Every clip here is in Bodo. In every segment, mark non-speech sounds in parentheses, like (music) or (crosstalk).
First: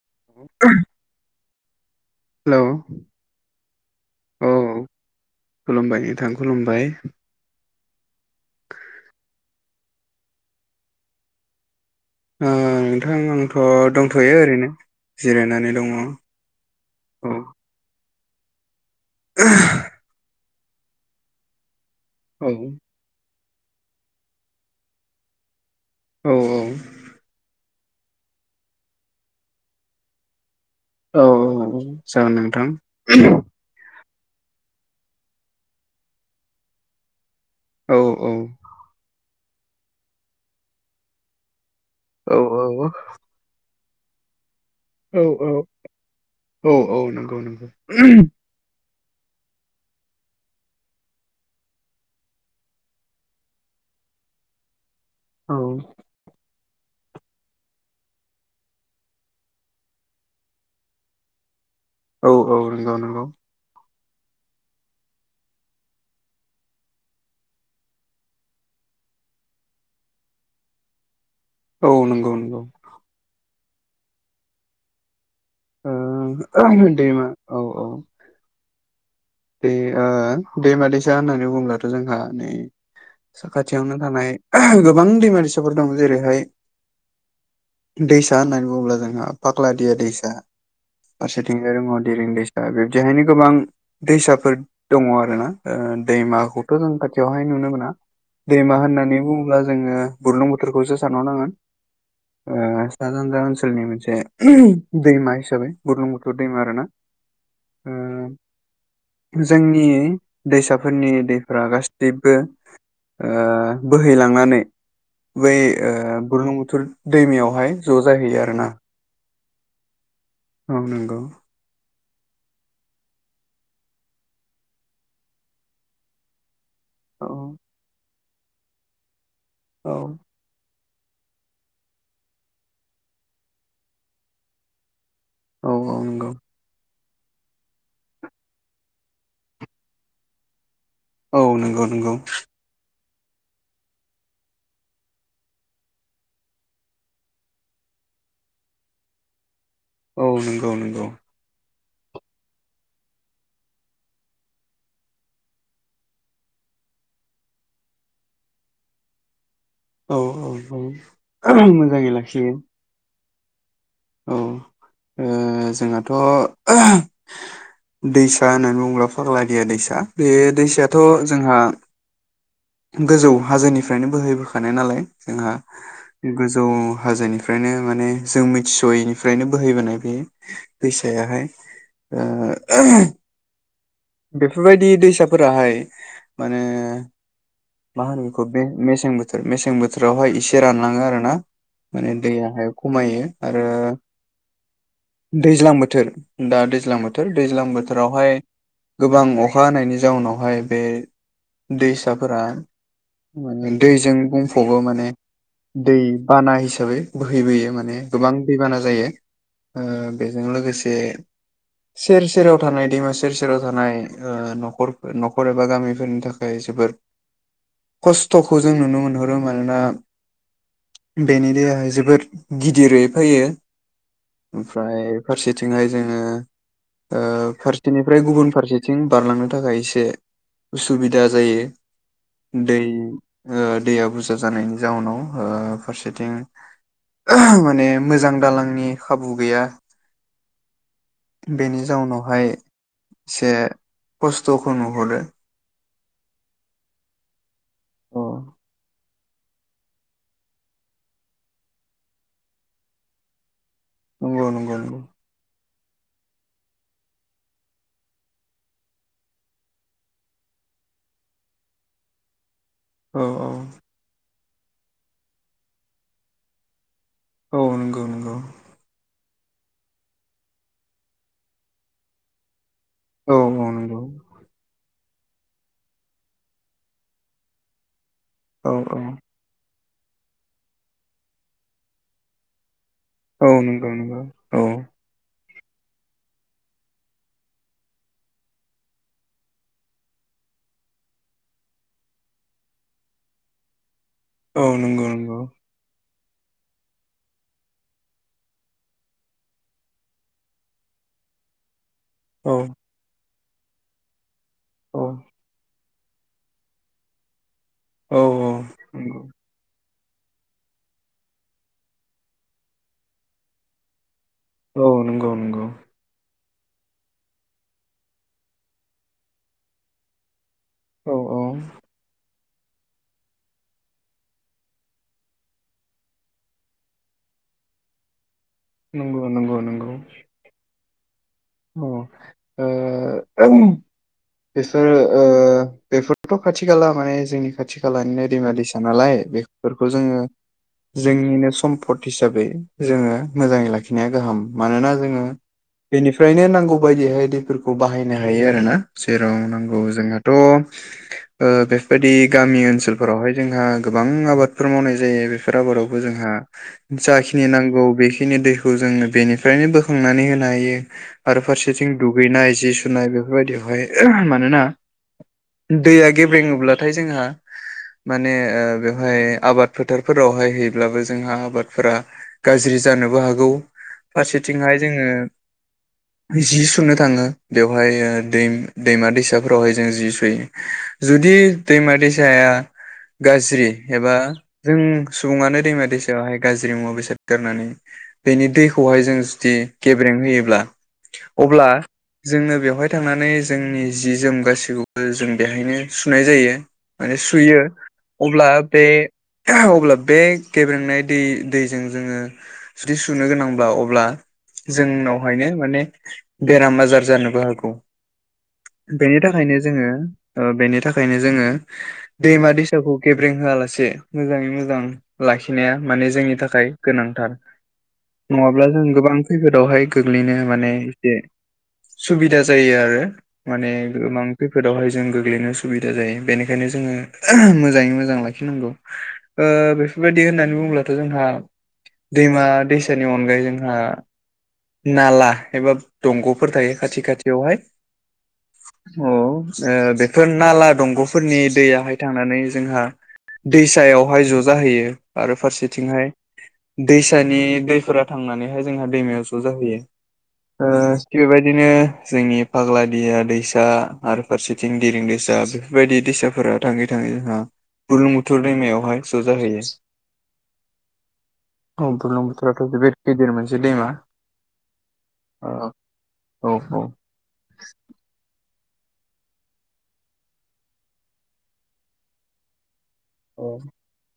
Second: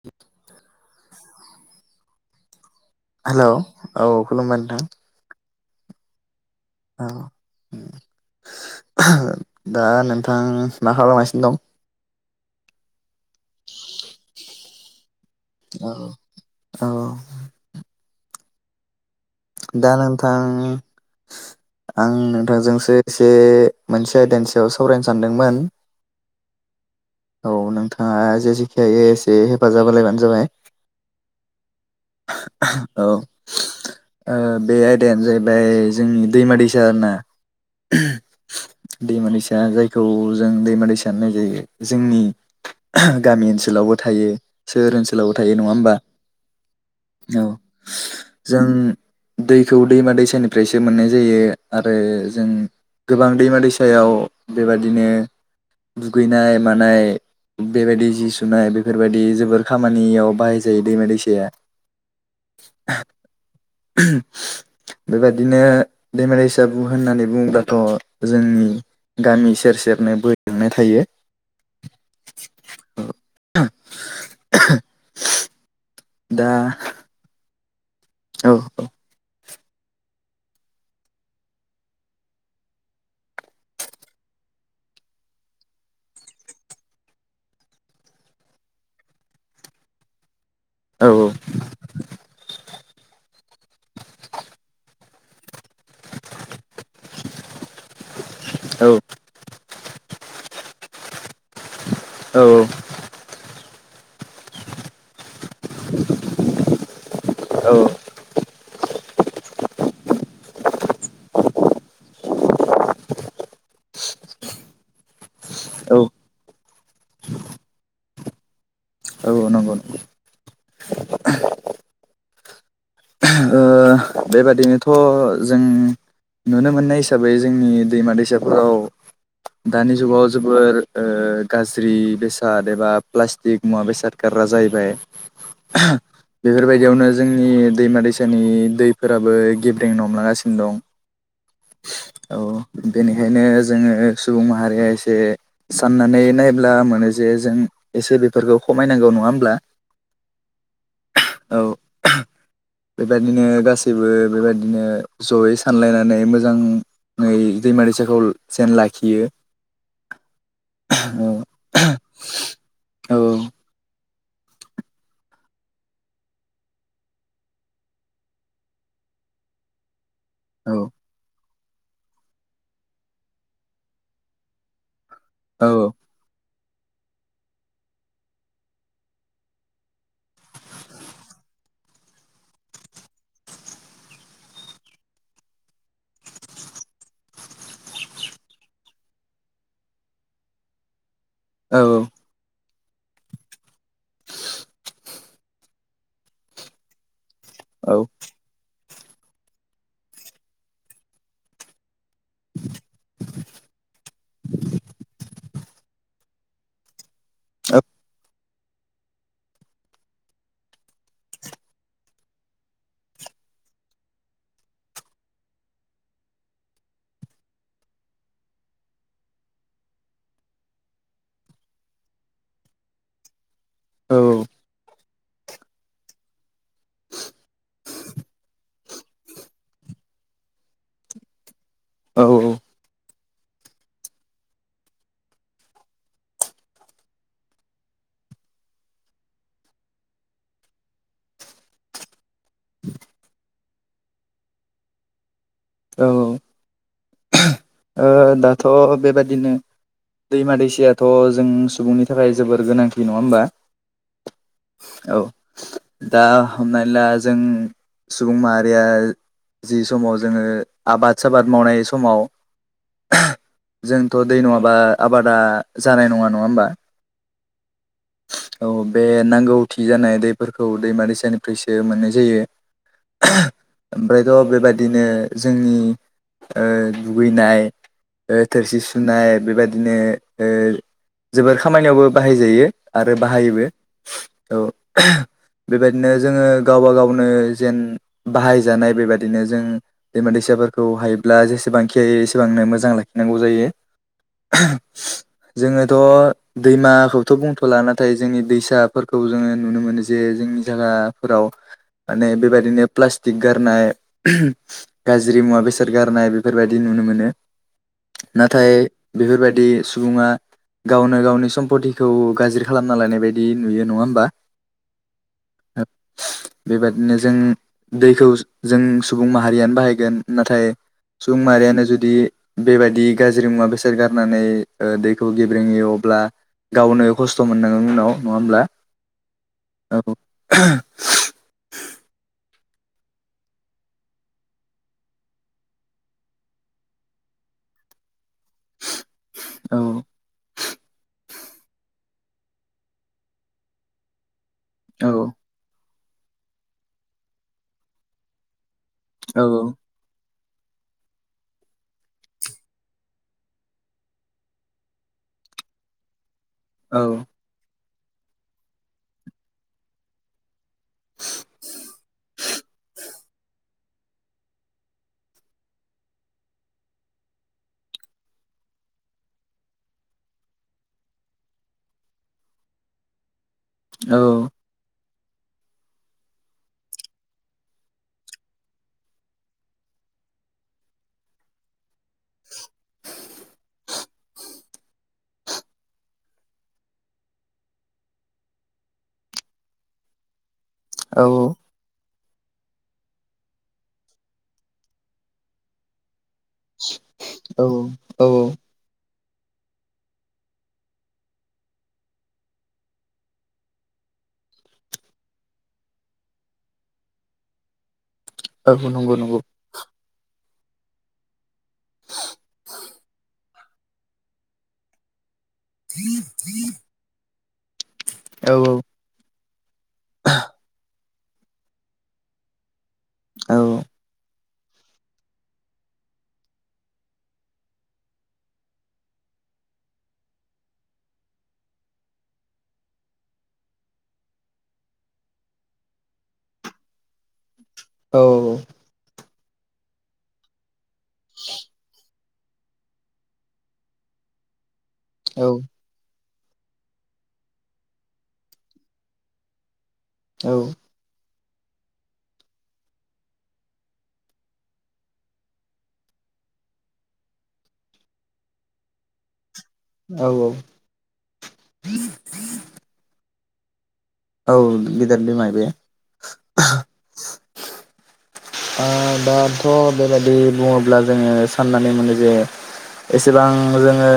(unintelligible) हेल' हेलौ औ। खुलुमबाय नोंथां खुलुमबाय नोथां खुलुमबाय। औ दा नोंथां मा खालामगासिनो दं? ओ नोंथां आंथ' दंथ'यो ओरैनो जिरायनानै दङ औ औ। दा नोंथां आं औ नोंथांजोंसो एसे। मोनसे आयदानिसायाव सावरायनो सानदोंमोन। औ औ। औ नोंथाङा जेसेखि हायो एसे हेफाजाब होलायबानो जाबाय। औ औ औ जागोन नोंथां। औ ओ बे आयदायानो जाहैबाय जोंनि दैमा दैसा आरोना। औ औ। दैमा दैसा जायखौ जों दैम दै सा होननाय जायो जोंनि औ गामि ओनसोलावबो। थायो सोहोर औ ओनसोलावबो थायो नङा औ होमबा। औ नंगौ औ नंगौ जों। दैखौ दैमा दैसानिफ्रायसो मोननाय जायो आरो जों। गोबां दैमा दैसायाव बेबादिनो औ दुगैनाय मानाय। बेबायदि जि सुनाय बेफोरबायदि जोबोर खामानियाव बाहाय जायो दैमा दैसाया। औ औ नंगौ नंगौ। (inaudible) बेबादिनो दैमा दैसागु होननानै बुङोबाथ जोंनि। गामि सेर सेरनो बोहैलांनाय थायो। औ नंगौ नंगौ (inaudible) दा (inaudible) दैमाऔ औ औ औ औ। बे ओ दैमा दैसा होननानै बुङोब्लाथ जोंहा नै। साखाथियावनो थानाय गोबां दैमा दैसाफोर दं जेरैहाय। दैसा होननानै बुङोब्ला जोंहा फागलादिया दैसा। औ फारसेथिंजाय दिरिं दैसा बिब्दिहायनो गोबां दैसाफोर। दङ आरोोना दैमाखौथ जों खाथियावहाय नुनो मोना। दैमा औ होननानै बुङोब्ला जोङो बुरलुं बोथोरखौसो सानहरनांगोन। औ ओ सासानजा ओनसो। ओनसोलनि मोनसे दैमा हिसाबै बुरलुंबुथुर दैमा आरो ना। औ ओ। जोंनि दैसाफोरनि दैफ्र गासैबो। ओ बोहैलांनानै। बै औ बुरलुं बुथुर दैमायावहाय ज जाहैयो आरोना। औ नंगौ औ नंगौ। ओ बेबादिनोथ जों नुनो मोननाय औ हिसाबै जोंनि दैमा दैसा। (inaudible) दानि औ जुगाव जोबोर गाज्रि बेसाद एबा प्लास्टिक मुवा बेसाद गार्राग्रआ जाहैबाय औ नंगौ बेफोरबायदियावनो जोंनि दैमा दैसानि दै। फोराबो गेब्रें नमलांगासिनो दं। औ नंगौ नंगौ। औ बेनिखायनो जोङो सुबुं माहारिया एसे साननानै नायब्ला मोनो जे जों। एसे बेफोरखौ खमायनांगौ नङा होमब्ला। औ नंगौ नंगौ। औ बेबायदिनो गासै। गासैबो बेबायदिनो जयै सानलायनानै मोजां नै दैमा दैसाखौ जेन लाखियो। औ औ मोजाङै लाखिगोन। औ औ औ ओ जोंहाथ दैसा होननानै बुङोब्ला फाग्ला दिया दैसा बे औ दैसायाथ जोंहा गोजौ हाजोनिफ्रायनो बोहैबोखानाय नालाय जोंहा औ गोजौ जौ हाजोनिफ्रायनो माने जों मिन्थिसहैनिफ्रायनो बोहैबोनाय बेयो दैसायाहाय (unintelligible) बेफोरबायदि दैसाफोराहाय माने मा होनो बेखौ मेसें बोथोर मेसें बोथोरावहाय एसे रानलाङो आरोना। औ माने दैयाहाय खमायो आरो दैज्लां बोथोर दा दैज्लां बोथोर दैज्लां औ बोथोरावहाय गोबां अखा हानायनि जाउनावहाय बे दैसाफोरा माने दैजों बुंफबो माने दै बाना हिसाबै बोहैबोयो माने गोबां दैबाना जायो। ओ बेजों लोगोसे सेर सेराव थानाय दैमा सेर सेराव थानाय ओ न'खर न'खर एबा गामिफोरनि थाखाय जोबोद खस्थ'खौ जों नुनो मोनहरो मानोना बेनि देआ जोबोर गिदिरै फैयो औ औ ओमफ्राय फारसेथिंहाय जोङो ओ फारसेनिफ्राय गुबुन फारसेथिं बारलांनो थाखाय एसे उसुबिदा जायो। औ दै दैया बुरजा जानायनि जावनाव फारसेथिं माने मोजां दालांनि खाबु गैया बेनि जाउनावहाय से खस्थ' खो नुहरो औ ओ औ दाथ' बेबायादि बिदिनो दैमा दैसायथ' जों सुबुंनि थाखाय जोबोर गोनांथि नङा होमबा नंगौ नंगौ नोंगौ। औ दा हमनानै ला जों सुबुं माहारिया जि समाव जोङो आबाद साबाद मावनाय समाव औ औ जोंथ' दै नङाबा आबादा जानाय नङा नङा होमबा। औ नंगौ नंगौ औ बे नांगौथि जानाय दैफोरखौ दैमा दैसानिफ्रायसो मोननाय जायो। औ औ नंगौ ओमफ्रायथ' बेबायदिनो जोंनि ओ दुैनाय थोरसि औ सुनाय बेबायदि बिदिनो ओ जोबोर खामानियावबो बाहायजायो आरो औ बाहायोबो नंगौ नंगौ औ। बेबायदिनो जोङो गावब गावनो जेन बाहायजानाय बेबायदिनो जों दैमा दैसा फोरखौ हायोब्ला जेसेबांखि हायो एसेबांनो मोजां लाखिनांगौ जायो। औ नंगौ नंगौ जोङोथ' दैमाखौथ' बुंथ'ला नाथाय जोंनि दैसाफोरखौ जोङो नुनो मोनो जे जोंनि जायगाफोराव औ माने औ बेबायाददिनो प्लास्टिक गारनाय औ गाज्रि मुवा बेसाद गारनाय बे बेफोरबायदि नुनो मोनो औ नाथाय नंगौ बेफोरबायादि सुबुङा गावनो गावनि सम्पतिखौ गाज्रि खालामना लायानाय बायदि नुयो नङा होमबा औ नंगौ नंगौ। बेबादिनो जों दैखौ जों सुबुं माहारियानो बाहायगोन नाथाय औ सुबु औ माहारिआनो जुदि बेबायदि गाज्रि मुवा बेसाद गारनानै ओ दैखौ गेब्रेङयो अब्ला गावनो खस्थ' मोननांगो उनाव नङा होमब्ला? नंगौ औ। अ ओ बेफोरो ओ बेफोरथ' खाथि खाला माने जोंनि खाथि खालानिनो मा दैसा नालाय औ बेफोरखौ जोङो जोंनिनो सम्पद हिसाबै जोङो मोजाङै लाखिनाया गाहाम मानोना औ जोङो बेनि फ्रायनो नांगौ बायदिहाय दैफोरखौ बाहायनो हायो आरो ना जेराव औ नांगौ जोंहाथ' ओ बेफोरबायदि गामि ओनसोलफोरावहाय जोंहा गोबां आबादफोर मावनाय जायो बेफोर आबादावबो जोंहा औ जाखिनि नांगौ बेखिनि दैखौ जोङो बेनिफ्रायनो बोखांनानै होनो हायो। आरो फारसेथिं दुगैनाय जि सुनाय बेफोरबायदियावहाय मानोना दैया गेब्रेङोब्लाथाय जोंहा माने बेवहाय आबाद फोथारफोरावहाय हैब्लाबो जोंहा आबादफोरा गाज्रि जानोबो हागौ। औ फारसेथिंहाय जोङो जि सुनो थाङो बेवहाय ओ दै दैमा दैसाफोरावहाय जों जि सुयो जुदि दैमा दैसा जु गाज्रि एबा जों सुबुङानो दैमा दैसायावहाय गाज्रि मुवा बेसाद गारनानै बेनि दैखौहाय जों जुदि गेब्रें होयोब्ला अब्ला जोंनो बेवहाय थांनानै जोंनि जि जोम गाैखौबो जों बेहायनो सुनाय जायो। माने सुयो औ औ अब्ला बे अब्ला बे गेब्रेंनाय दै दैजों जोङो जुदि सुनो गोनांब्ला अब्ला जोंनावहायनो माने बेराम आजार जानोबो हागौ। औ ओ नंगौ बेनि नंगौ थाखायनो जोङो दैमा दैसाखौ गेबें होआलासे ए मोजाङै मोजां लाखि नाया माने जोंनि थाखाय गोनांथार। औ नङाब्ला जों गोबां खैफोदावहाय गोग्लैनो माने एसे सुबिदा जायो आरो औ माने गोबां (inaudible) ओ बेफोरबायदि होननानै बुङोब्लाथ' जोंहा दैमा दैसानि अनगायै जोंहा नाला एबा दंग'फोर थायो खाथि खाथियावहाय। औ। औ ओ बेफोर नाला दंग'फोरनि दैयाहाय थांनानै जोंहा दैसायावहाय ज' जाहैयो आरो औ फारसेथिंहाय दैसानि दैफोरा थांनानैहाय जोंहा दैमायाव ज' जाहैयो। औ ओ बेबाय बिदिनो जोंनि फाग्लादिया दैसा आरो फारसेथिं देरिं दैसा बेफोरबायदि दैसाफोर थाङै थाङै जोंहा बुरलुं बुथुर दैमायावहाय स'जाहैयो। औ औ बुरलुं बुथुर जोबोद गिदिर मोनसे दैमा। औ गिदिर दैमा औ बे। औ ओ दाथ' बेबायदि बुङोब्ला जोङो साननानै मोनो जे औ एसेबां जोङो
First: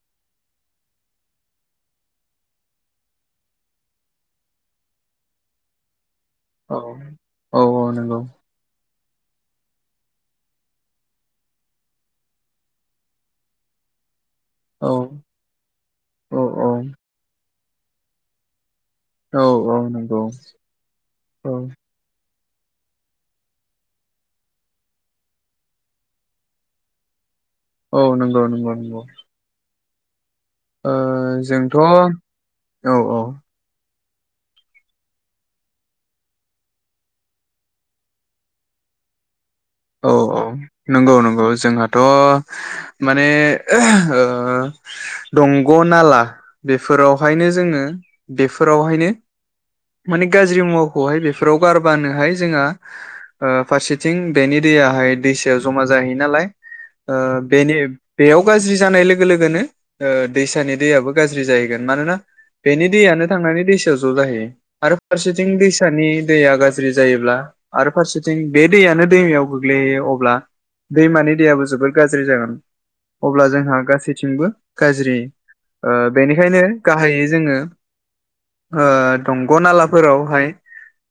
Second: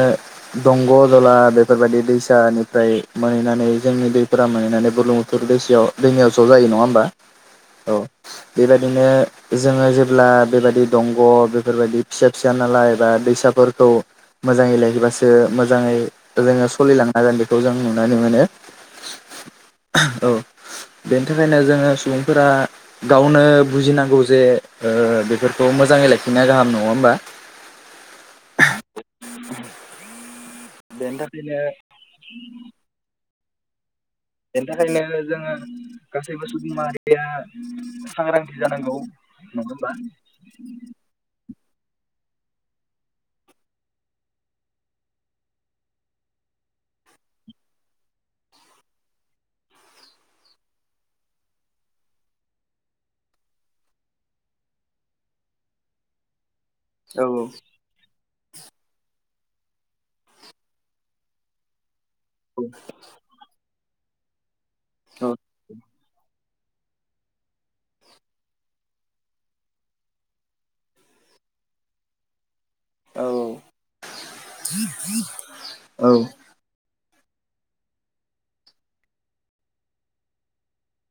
दंग' दला बेफोरबायदि दैसानिफ्राय मोनहैनानै जोंनि दैफोरा मोनहैनानै बुरलुं बुथुर दैसा दैमायाव ज' जायो नङा होमबा औ औ नंगौ बेबायदिनो जोङो जेब्ला बेबायदि दंग' बेफोरबायदि फिसा फिसा नालाय बा दैसाफोरखौ मोजाङै औ लायैबासो मोजाङै औ जोङो औ स'लिलांनो हागोन बेखौ जों नुनानै मोनो। औ नंगौ औ बेनि औ थाखायनो जोङो सुबुं फोरा गावनो बुजिनांगौ जे ओ बेफोरखौ मोजाङै लाखिनाया गाहाम नङा होमबा? औ नंगौ नंगौ नंगौ। ओ बेनि थाखायनो जोंथ' औ औ। बेनि थाखायनो जोङो गासैबो सुबुं माहारिया सांग्रांथि जानांगौ। नङा होमबा औ औ नंगौ नंगौ जोंहाथ' (inaudible) माने ओ दंग' नाला बेफोरावहायनो जोङो बेफोरावहायनो माने गाज्रि मुवाखौहाय बेफोराव गारबानोहाय जोंहा ओ फारसेथिं बेनि दैयाहाय दैसायाव जमा जाहैयो नालाय औ ओ बे नि बेयाव गाज्रि जानाय लोग लोगो लोगोनो ओ दैसानि दैआबो गाज्रि जाहैगोन मानोना बेनि दैनो थांनानै दै आव ज जाहैयो आरो फारसेथिं दैसानि दैया गाज्रि जायोब्ला आरो फारसेथिं बे दैआनो दैमायाव गोग्लैहयो अब्ला दैमानि दैयाबो जोबोर गाज्रि जागोन। औ अब्ला जोंहा गासैथिंबो गाज्रि ओ औ बेनिखायनो गाहायै जोङो ओ दंग' नालाफोरावहाय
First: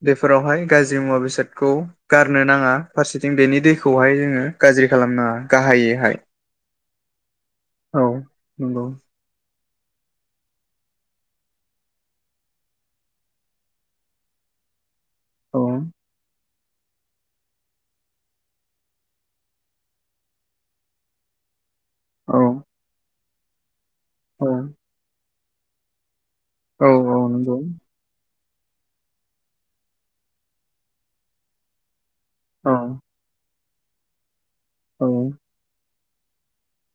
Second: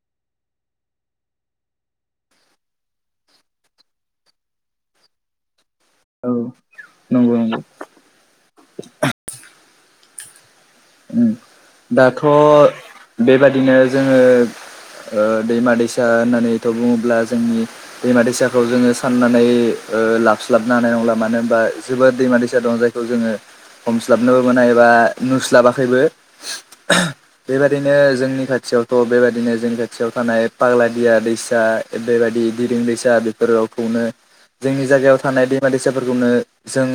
बेफोरावहाय गाज्रि मुवा बेसादखौ गारनो नाङा फारसेथिं बेनि दैखौहाय जोङो गाज्रि खालामनाङा। गाहायैहाय औ नंगौ नंगौ औ नंगौ। उम दाथ' बेबादिनो जोङो ओ औ दैमा दैसा होननानै थ' बुङोब्ला जोंनि दैमा दैसाखौ जोङो साननानै ओ लाबस्लाबनो हानाय नंला मानो होनबा जोबोद औ दैमा दैसा दं जायखौ जोङो हमस्लाबनोबो औ मोना एबा नुस्लाबाखैबो औ औ नंगौ बेबादिनो जोंनि खाथि खाथियावथ' बेबायदिनो जोंनि खाथियाव थानाय पाग्लादिया दैसा बेबायदि औ दिरिं दैसा बेफोराव खौनो जोंनि औ जायगायाव थानाय दैमा दैसा फोरखौनो जों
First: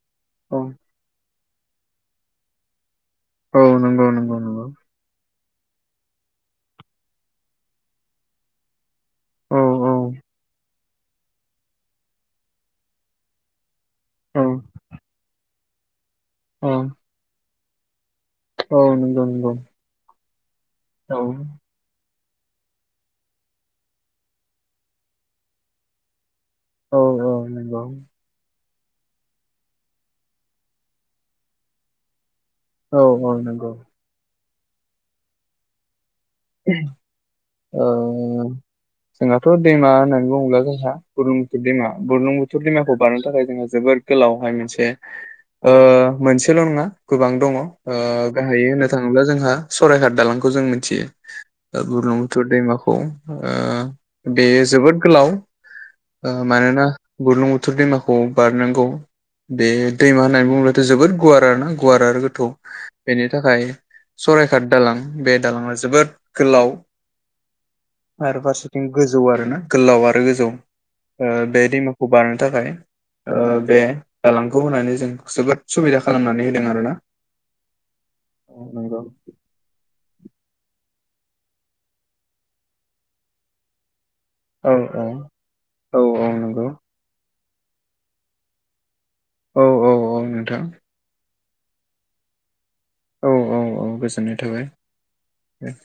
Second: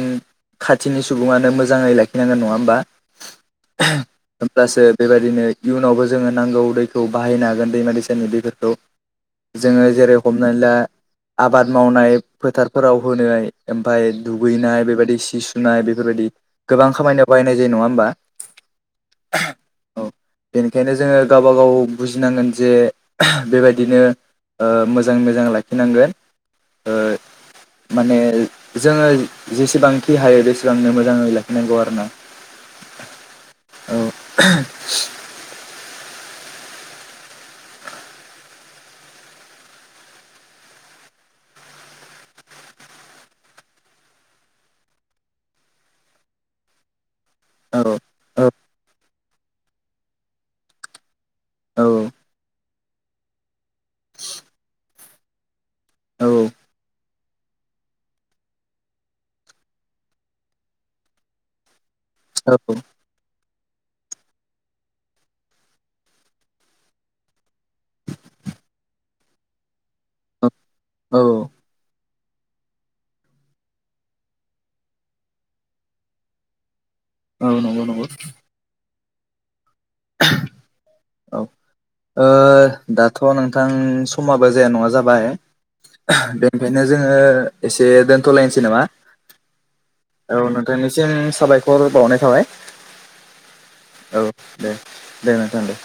औ खाथिनि सुबुङनो मोजाङै लाखिनांगोन नङा होमबा? औ नंगौ नंगौ नंगौ होमब्लासो बेबायदिनो इयुनावबो जोङो नांगौ दैखौ बाहायनो हागोन दैमा दैसानि दैफोरखौ। औ जोङो औ जेरै हमनानै ला आबाद मावनाय फोथारफोराव होनाय ओमफाय औ दुगैनाय बेबायदि सि सुनाय बेफोरबायदि औ गोबां खामानियाव बाहायनाय जायो नङा होमबा? औ नंगौ नंगौ। औ बेनिखायनो औ जोङो गावबागाव बुजिनांगोन जे बेबायदिनो ओ मोजां मोजां लाखिनांगोन। ओ औ औ नंगौ। माने जोङो जेसेबांखि हायो बेसेबांनो मोजाङै लाखिनांगौ आरोना। औ औ नंगौ। (unintelligible) ओ। जोंहाथ' दैमा होननानै बुङोब्ला जोंहा बुरलुं बुथुर दैमा बुरलुं बुथुर दैमाखौ बारनो थाखाय जोंङो जोबोद बोद गोलावहाय मोनसे ओ मोनसेल' नङा गोबां दङ ओ औ औ गाहाय होननो थाङोब्ला जोंहा सरायघाट दालांखौ जों मिथियो। ओ बुरलुं बुथुर दैमाखौ ओ बेयो जोबोद गोलाव। औ ओ मानोना बुरलुं बुथुर दैमाखौ बारनांगौ बे दैमा होननानै बुङोब्लाथ' जोबोद गुवार आरो ना। गुवार आरो गोथौ औ बेनि थाखाय सराइखाट दालां बे दालाङा जोबोद गोलाव आरो फारसेथिं गोजौ आरोना गोलाव आरो गोजौ। औ ओ बे दैमाखौ बारनो थाखाय ओ बे दालांखौ होनानै जों जोबोद सुबिदा खालामनानै होदों आरोना। ओ नंगौ नंगौ। औ नंगौ। औ ओ दाथ' नोंथां स समाबो जाया औ नङा औ जाबाय औ औ नंगौ बेनिखायनो जोङो एसे दोनथ'लायनोसै नामा औ औ औ नोंथां नोंथांनिसिम साबायखर खर बावनाय थाबाय। औ औ औ गोजोननाय थाबाय। दे नोंथां दे।